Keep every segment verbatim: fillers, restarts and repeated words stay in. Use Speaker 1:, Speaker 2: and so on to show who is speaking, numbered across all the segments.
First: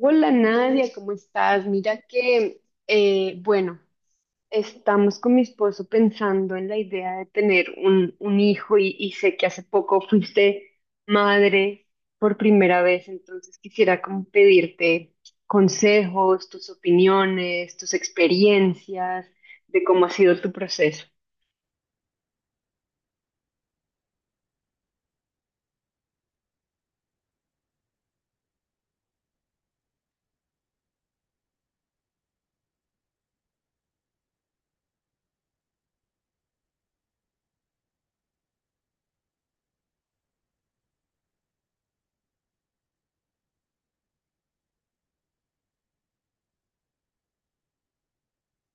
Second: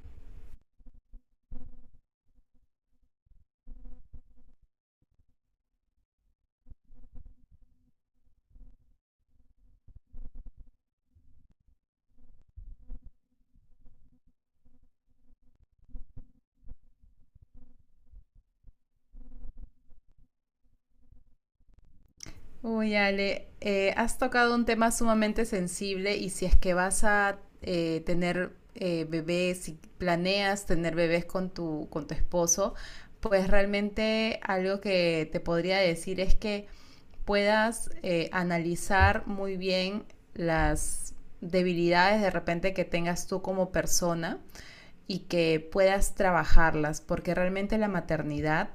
Speaker 1: Hola Nadia, ¿cómo estás? Mira que, eh, bueno, estamos con mi esposo pensando en la idea de tener un, un hijo y, y sé que hace poco fuiste madre por primera vez, entonces quisiera como pedirte consejos, tus opiniones, tus experiencias de cómo ha sido tu proceso.
Speaker 2: Uy, Ale, eh, has tocado un tema sumamente sensible y si es que vas a eh, tener eh, bebés, si planeas tener bebés con tu, con tu esposo, pues realmente algo que te podría decir es que puedas eh, analizar muy bien las debilidades de repente que tengas tú como persona y que puedas trabajarlas, porque realmente la maternidad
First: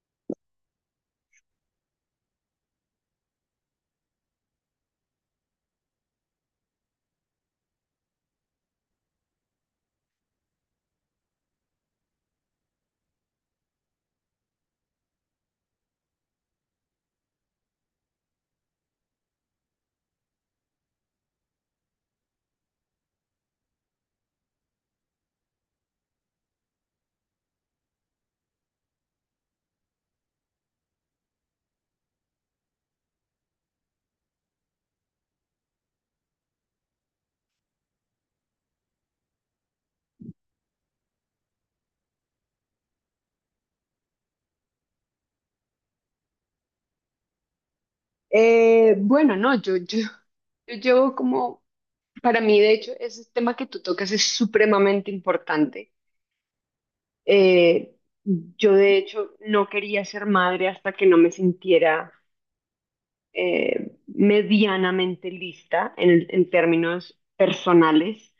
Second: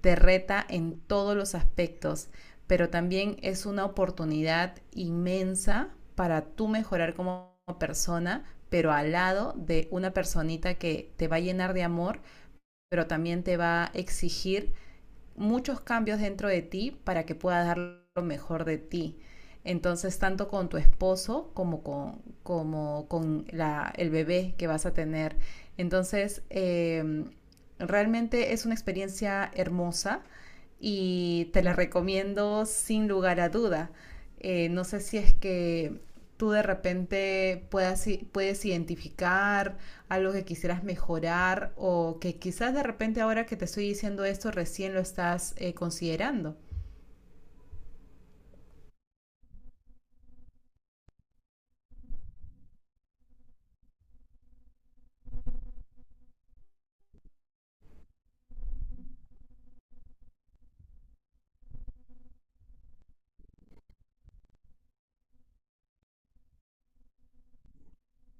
Speaker 2: te reta en todos los aspectos, pero también es una oportunidad inmensa para tú mejorar como persona, pero al lado de una personita que te va a llenar de amor, pero también te va a exigir muchos cambios dentro de ti para que puedas dar lo mejor de ti. Entonces, tanto con tu esposo como con, como con la, el bebé que vas a tener. Entonces, eh, realmente es una experiencia hermosa y te la recomiendo sin lugar a duda. Eh, no sé si es que tú de repente puedas, puedes identificar algo que quisieras mejorar o que quizás de repente ahora que te estoy diciendo esto recién lo estás eh, considerando.
Speaker 1: Eh, bueno, no, yo, yo, yo llevo como, para mí de hecho, ese tema que tú tocas es supremamente importante. Eh, yo de hecho no quería ser madre hasta que no me sintiera eh, medianamente lista en, el- en términos personales,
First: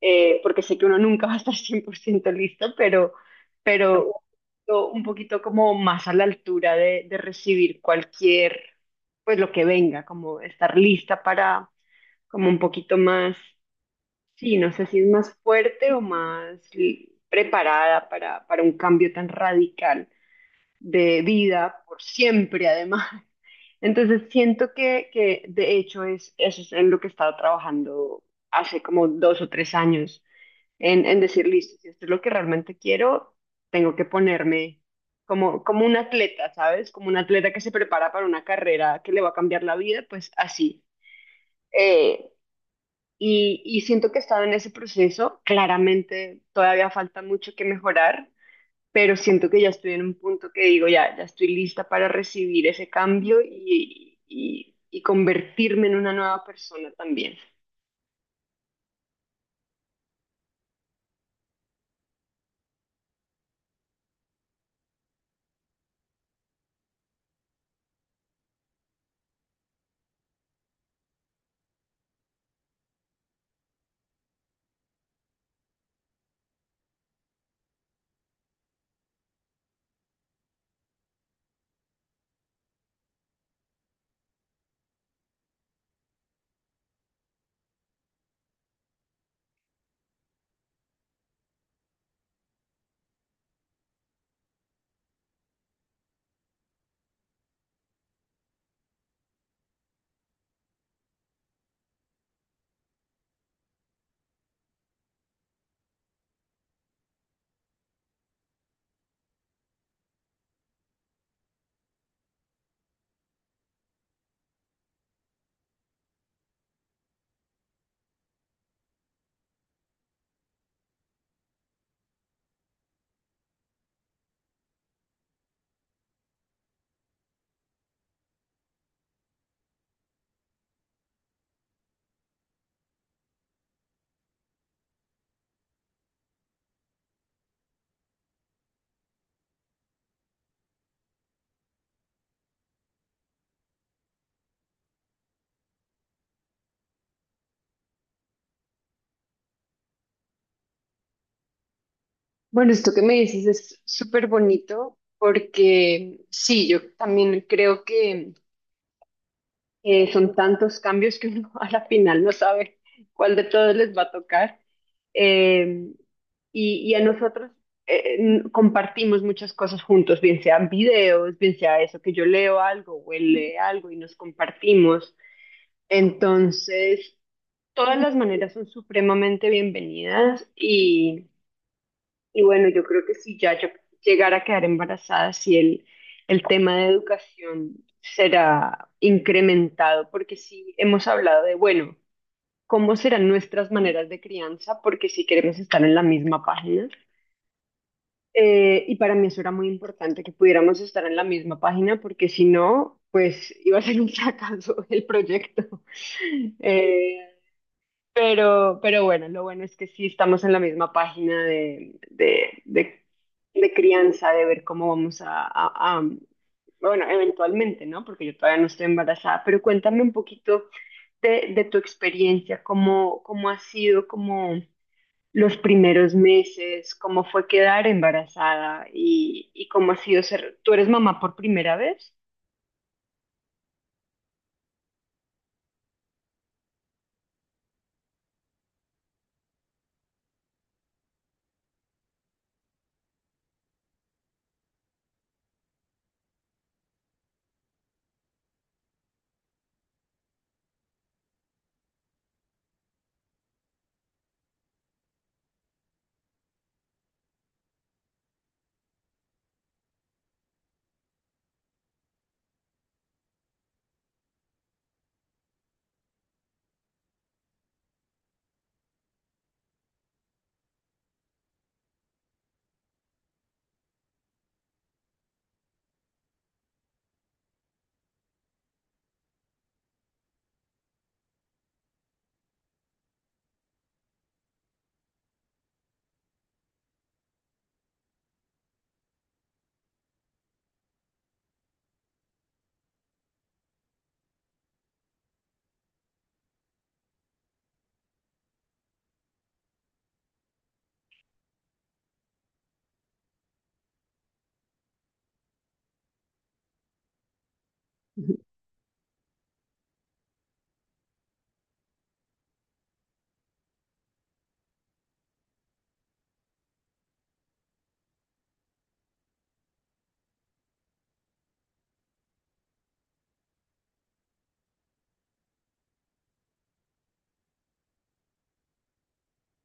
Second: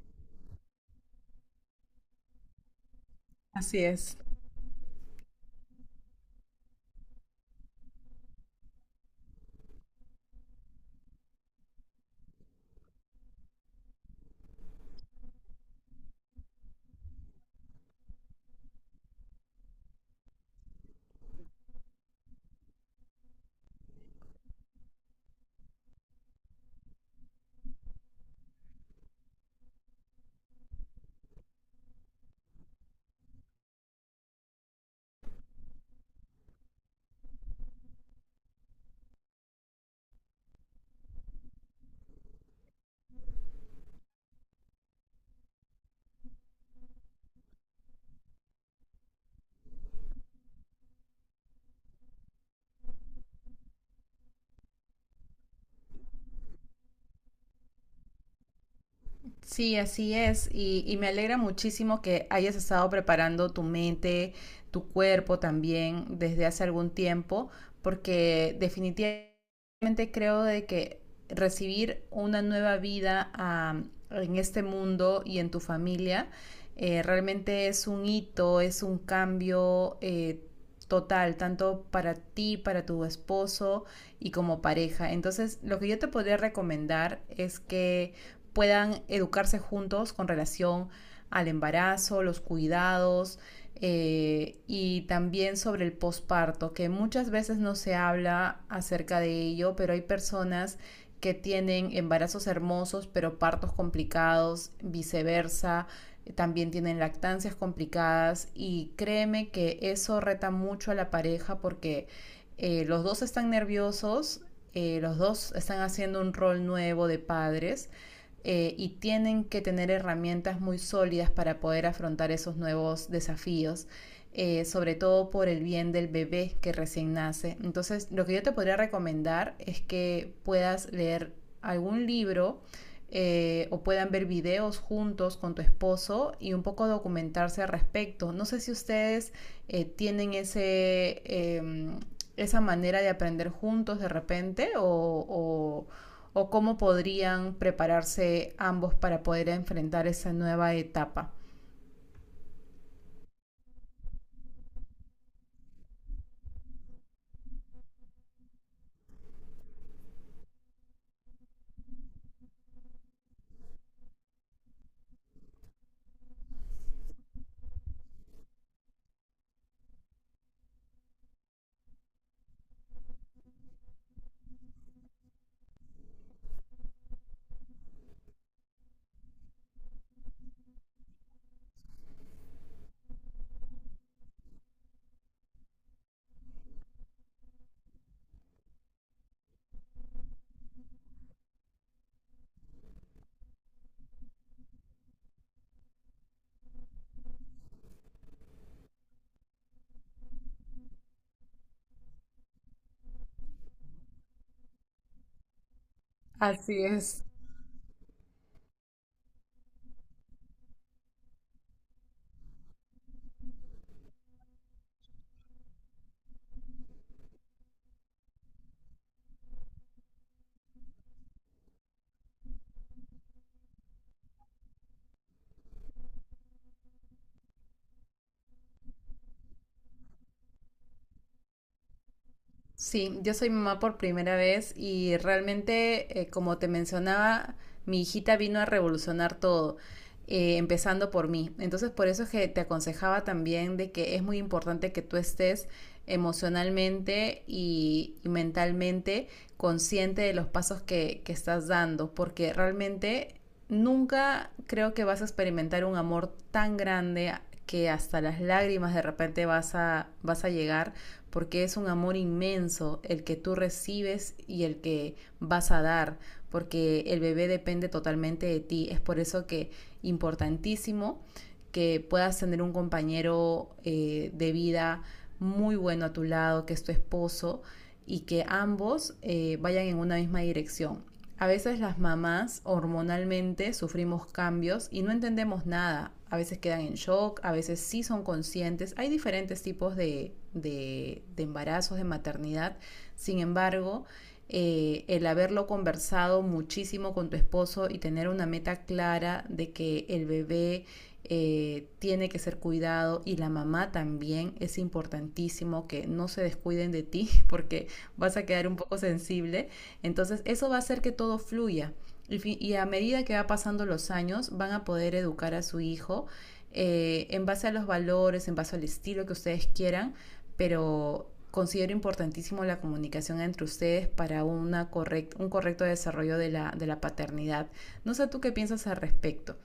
Speaker 1: eh, porque sé que uno nunca va a estar cien por ciento lista, pero,
Speaker 2: Así
Speaker 1: pero
Speaker 2: es.
Speaker 1: yo un poquito como más a la altura de, de recibir cualquier, pues lo que venga, como estar lista para como un poquito más, sí, no sé si es más fuerte o más... li- preparada para, para un cambio tan radical de vida por siempre, además. Entonces siento que, que de hecho es, eso es en lo que he estado trabajando hace como dos o tres años, en, en decir, listo, si esto es lo que realmente quiero, tengo que ponerme como, como un atleta, ¿sabes? Como un atleta que se prepara para una carrera que le va a cambiar la vida, pues así. Eh, y, y siento que he estado en ese proceso, claramente todavía falta mucho que mejorar, pero siento que ya estoy en un punto que digo, ya, ya estoy lista para recibir ese cambio y, y, y convertirme en una nueva persona también.
Speaker 2: Sí, así es. Y, y me alegra muchísimo que hayas estado preparando tu mente, tu cuerpo también desde hace algún tiempo, porque definitivamente creo de que recibir una nueva vida ah, en este mundo y en tu familia eh, realmente es un hito, es un cambio eh, total, tanto para ti, para tu esposo y como pareja. Entonces, lo que yo te podría recomendar es que puedan educarse juntos con relación al embarazo, los cuidados eh, y también sobre el posparto, que muchas veces no se habla acerca de ello, pero hay personas que tienen embarazos hermosos pero partos complicados, viceversa, también tienen lactancias complicadas y créeme que eso reta mucho a la pareja porque eh, los dos están nerviosos, eh, los dos están haciendo un rol nuevo de padres eh, y tienen que tener herramientas muy sólidas para poder afrontar esos nuevos desafíos. Eh, sobre todo por el bien del bebé que recién nace. Entonces, lo que yo te podría recomendar es que puedas leer algún libro eh, o puedan ver videos juntos con tu esposo y un poco documentarse al respecto. No sé si ustedes eh, tienen ese, eh, esa manera de aprender juntos de repente o, o o cómo podrían prepararse ambos para poder enfrentar esa nueva etapa.
Speaker 1: Bueno, esto que me dices es súper bonito porque sí, yo también creo que... Eh, son tantos cambios que uno a la final no sabe cuál de todos les va a tocar. Eh, y, y a nosotros eh, n- compartimos muchas cosas juntos, bien sean videos, bien sea eso, que yo leo algo o él lee algo y nos compartimos. Entonces, todas las maneras son supremamente bienvenidas y bueno, yo creo que si ya yo llegara a quedar embarazada, si el, el tema de educación será incrementado, porque sí hemos hablado de, bueno, cómo serán nuestras maneras de crianza, porque si queremos estar en la misma página, eh, y para mí eso era muy importante que pudiéramos estar en la misma página, porque si no, pues iba a ser un fracaso el proyecto.
Speaker 2: Así
Speaker 1: Eh,
Speaker 2: es.
Speaker 1: pero, pero bueno, lo bueno es que sí estamos en la misma página de, de, de, de crianza, de ver cómo vamos a, a- a- bueno, eventualmente, ¿no? Porque yo todavía no estoy embarazada, pero cuéntame un poquito de, de tu experiencia, cómo, cómo ha sido como los primeros meses, cómo fue quedar embarazada y, y cómo ha sido ser, ¿tú eres mamá por primera vez?
Speaker 2: Sí, yo soy mamá por primera vez y realmente, eh, como te mencionaba, mi hijita vino a revolucionar todo, eh, empezando por mí. Entonces, por eso es que te aconsejaba también de que es muy importante que tú estés emocionalmente y, y mentalmente consciente de los pasos que, que estás dando, porque realmente nunca creo que vas a experimentar un amor tan grande que hasta las lágrimas de repente vas a, vas a llegar porque es un amor inmenso el que tú recibes y el que vas a dar, porque el bebé depende totalmente de ti. Es por eso que importantísimo que puedas tener un compañero eh, de vida muy bueno a tu lado, que es tu esposo, y que ambos eh, vayan en una misma dirección. A veces las mamás hormonalmente sufrimos cambios y no entendemos nada. A veces quedan en shock, a veces sí son conscientes. Hay diferentes tipos de, de, de embarazos, de maternidad. Sin embargo, eh, el haberlo conversado muchísimo con tu esposo y tener una meta clara de que el bebé eh, tiene que ser cuidado y la mamá también es importantísimo que no se descuiden de ti porque
Speaker 1: Ujú.
Speaker 2: vas a quedar un poco sensible entonces eso va a hacer que todo fluya. Y, a medida que va pasando los años, van a poder educar a su hijo eh, en base a los valores, en base al estilo que ustedes quieran, pero considero importantísimo la comunicación entre ustedes para una correct, un correcto desarrollo de la, de la paternidad. No sé tú qué piensas al respecto.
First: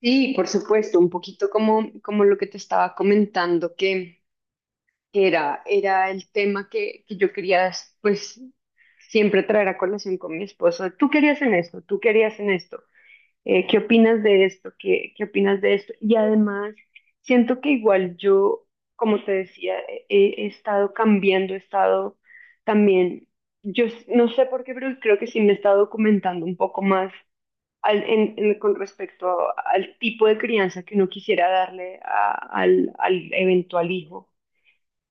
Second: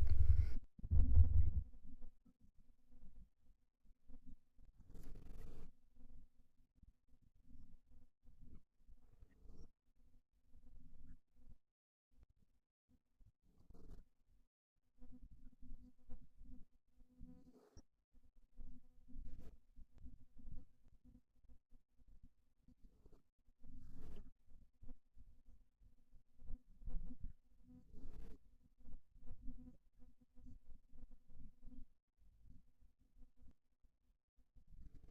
Speaker 1: Sí, por supuesto, un poquito como, como lo que te estaba comentando, que que era, era el tema que, que yo quería, pues, siempre traer a colación con mi esposo. Tú querías en esto, tú querías en esto. Eh, ¿qué opinas de esto? ¿Qué, qué opinas de esto? Y además, siento que igual yo, como te decía, he, he estado cambiando, he estado también, yo s- no sé por qué, pero creo que sí me he estado documentando un poco más al- en- en- con respecto al tipo de crianza que uno quisiera darle a- al al eventual hijo,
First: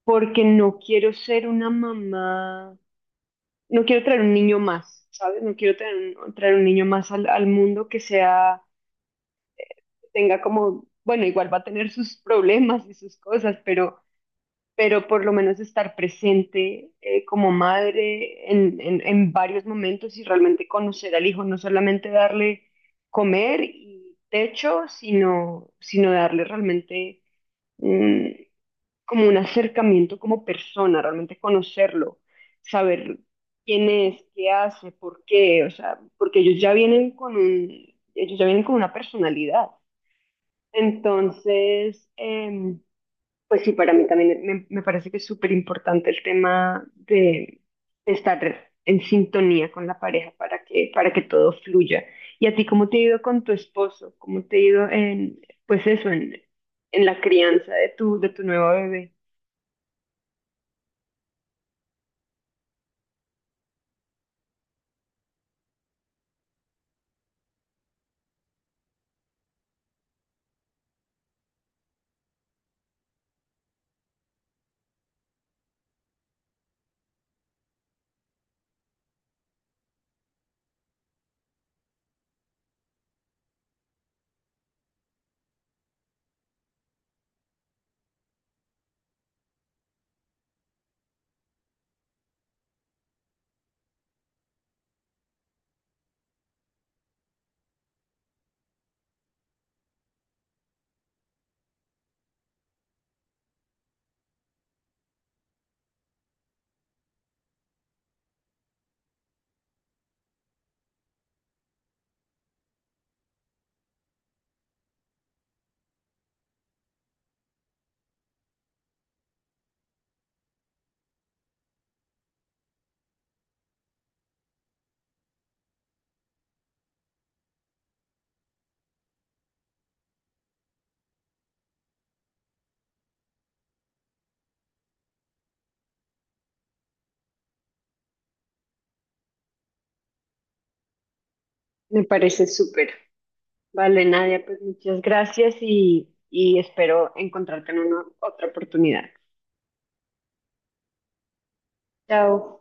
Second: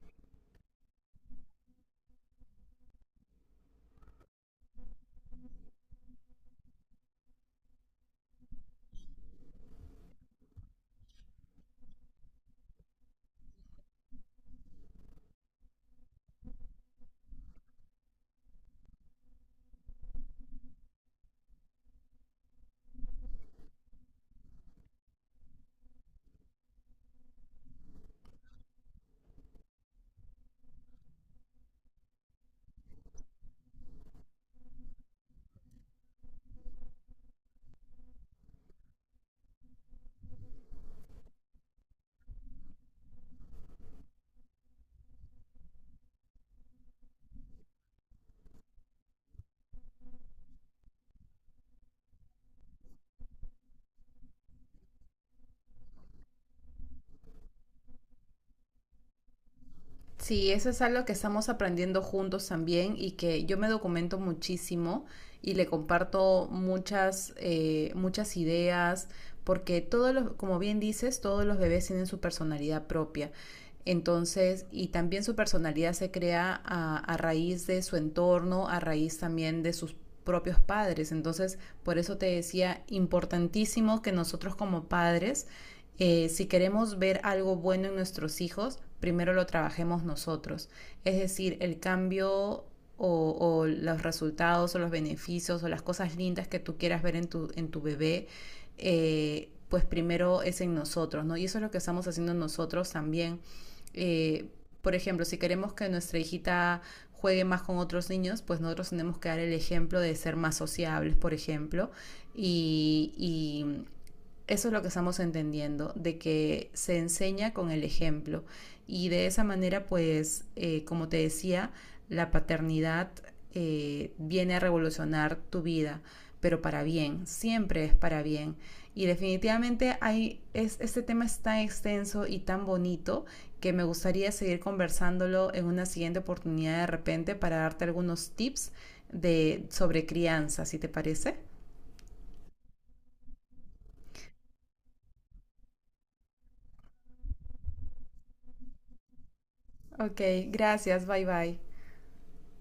Speaker 1: porque no quiero ser una mamá, no quiero traer un niño más, ¿sabes? No quiero traer un, traer un niño más al, al mundo que sea, que tenga como, bueno, igual va a tener sus problemas y sus cosas, pero, pero por lo menos estar presente eh, como madre en, en, en varios momentos y realmente conocer al hijo, no solamente darle comer y techo, sino, sino darle realmente mm, como un acercamiento como persona, realmente conocerlo, saber quién es, qué hace, por qué, o sea, porque ellos ya vienen con un, ellos ya vienen con una personalidad. Entonces, em, pues sí, para mí también me, me parece que es súper importante el tema de estar en sintonía con la pareja para que, para que todo fluya. ¿Y a ti cómo te ha ido con tu esposo? ¿Cómo te ha ido en, pues eso, en, en la crianza de tu, de tu nuevo bebé?
Speaker 2: Sí, eso es algo que estamos aprendiendo juntos también y que yo me documento muchísimo y le comparto muchas, eh, muchas ideas, porque todos los, como bien dices, todos los bebés tienen su personalidad propia. Entonces, y también su personalidad se crea a, a raíz de su entorno, a raíz también de sus propios padres. Entonces, por eso te decía, importantísimo que nosotros como padres eh, si queremos ver algo bueno en nuestros hijos, primero lo trabajemos nosotros. Es decir, el cambio o, o, los resultados o los beneficios o las cosas lindas que tú quieras ver en tu, en tu bebé, eh, pues primero es en nosotros, ¿no? Y eso es lo que estamos haciendo nosotros también. Eh, por ejemplo, si queremos que nuestra hijita juegue más con otros niños, pues nosotros tenemos que dar el ejemplo de ser más sociables, por ejemplo, y, y eso es lo que estamos entendiendo, de que se enseña con el ejemplo y de esa manera, pues, eh, como te decía, la paternidad eh, viene a revolucionar tu vida, pero para bien, siempre es para bien. Y definitivamente hay, es, este tema es tan extenso y tan bonito que me gustaría seguir conversándolo en una siguiente oportunidad de repente para darte algunos tips de, sobre crianza, si te parece.
Speaker 1: Me parece súper. Vale, Nadia, pues muchas gracias y, y espero encontrarte en una otra oportunidad.
Speaker 2: Ok, gracias, bye bye.
Speaker 1: Chao.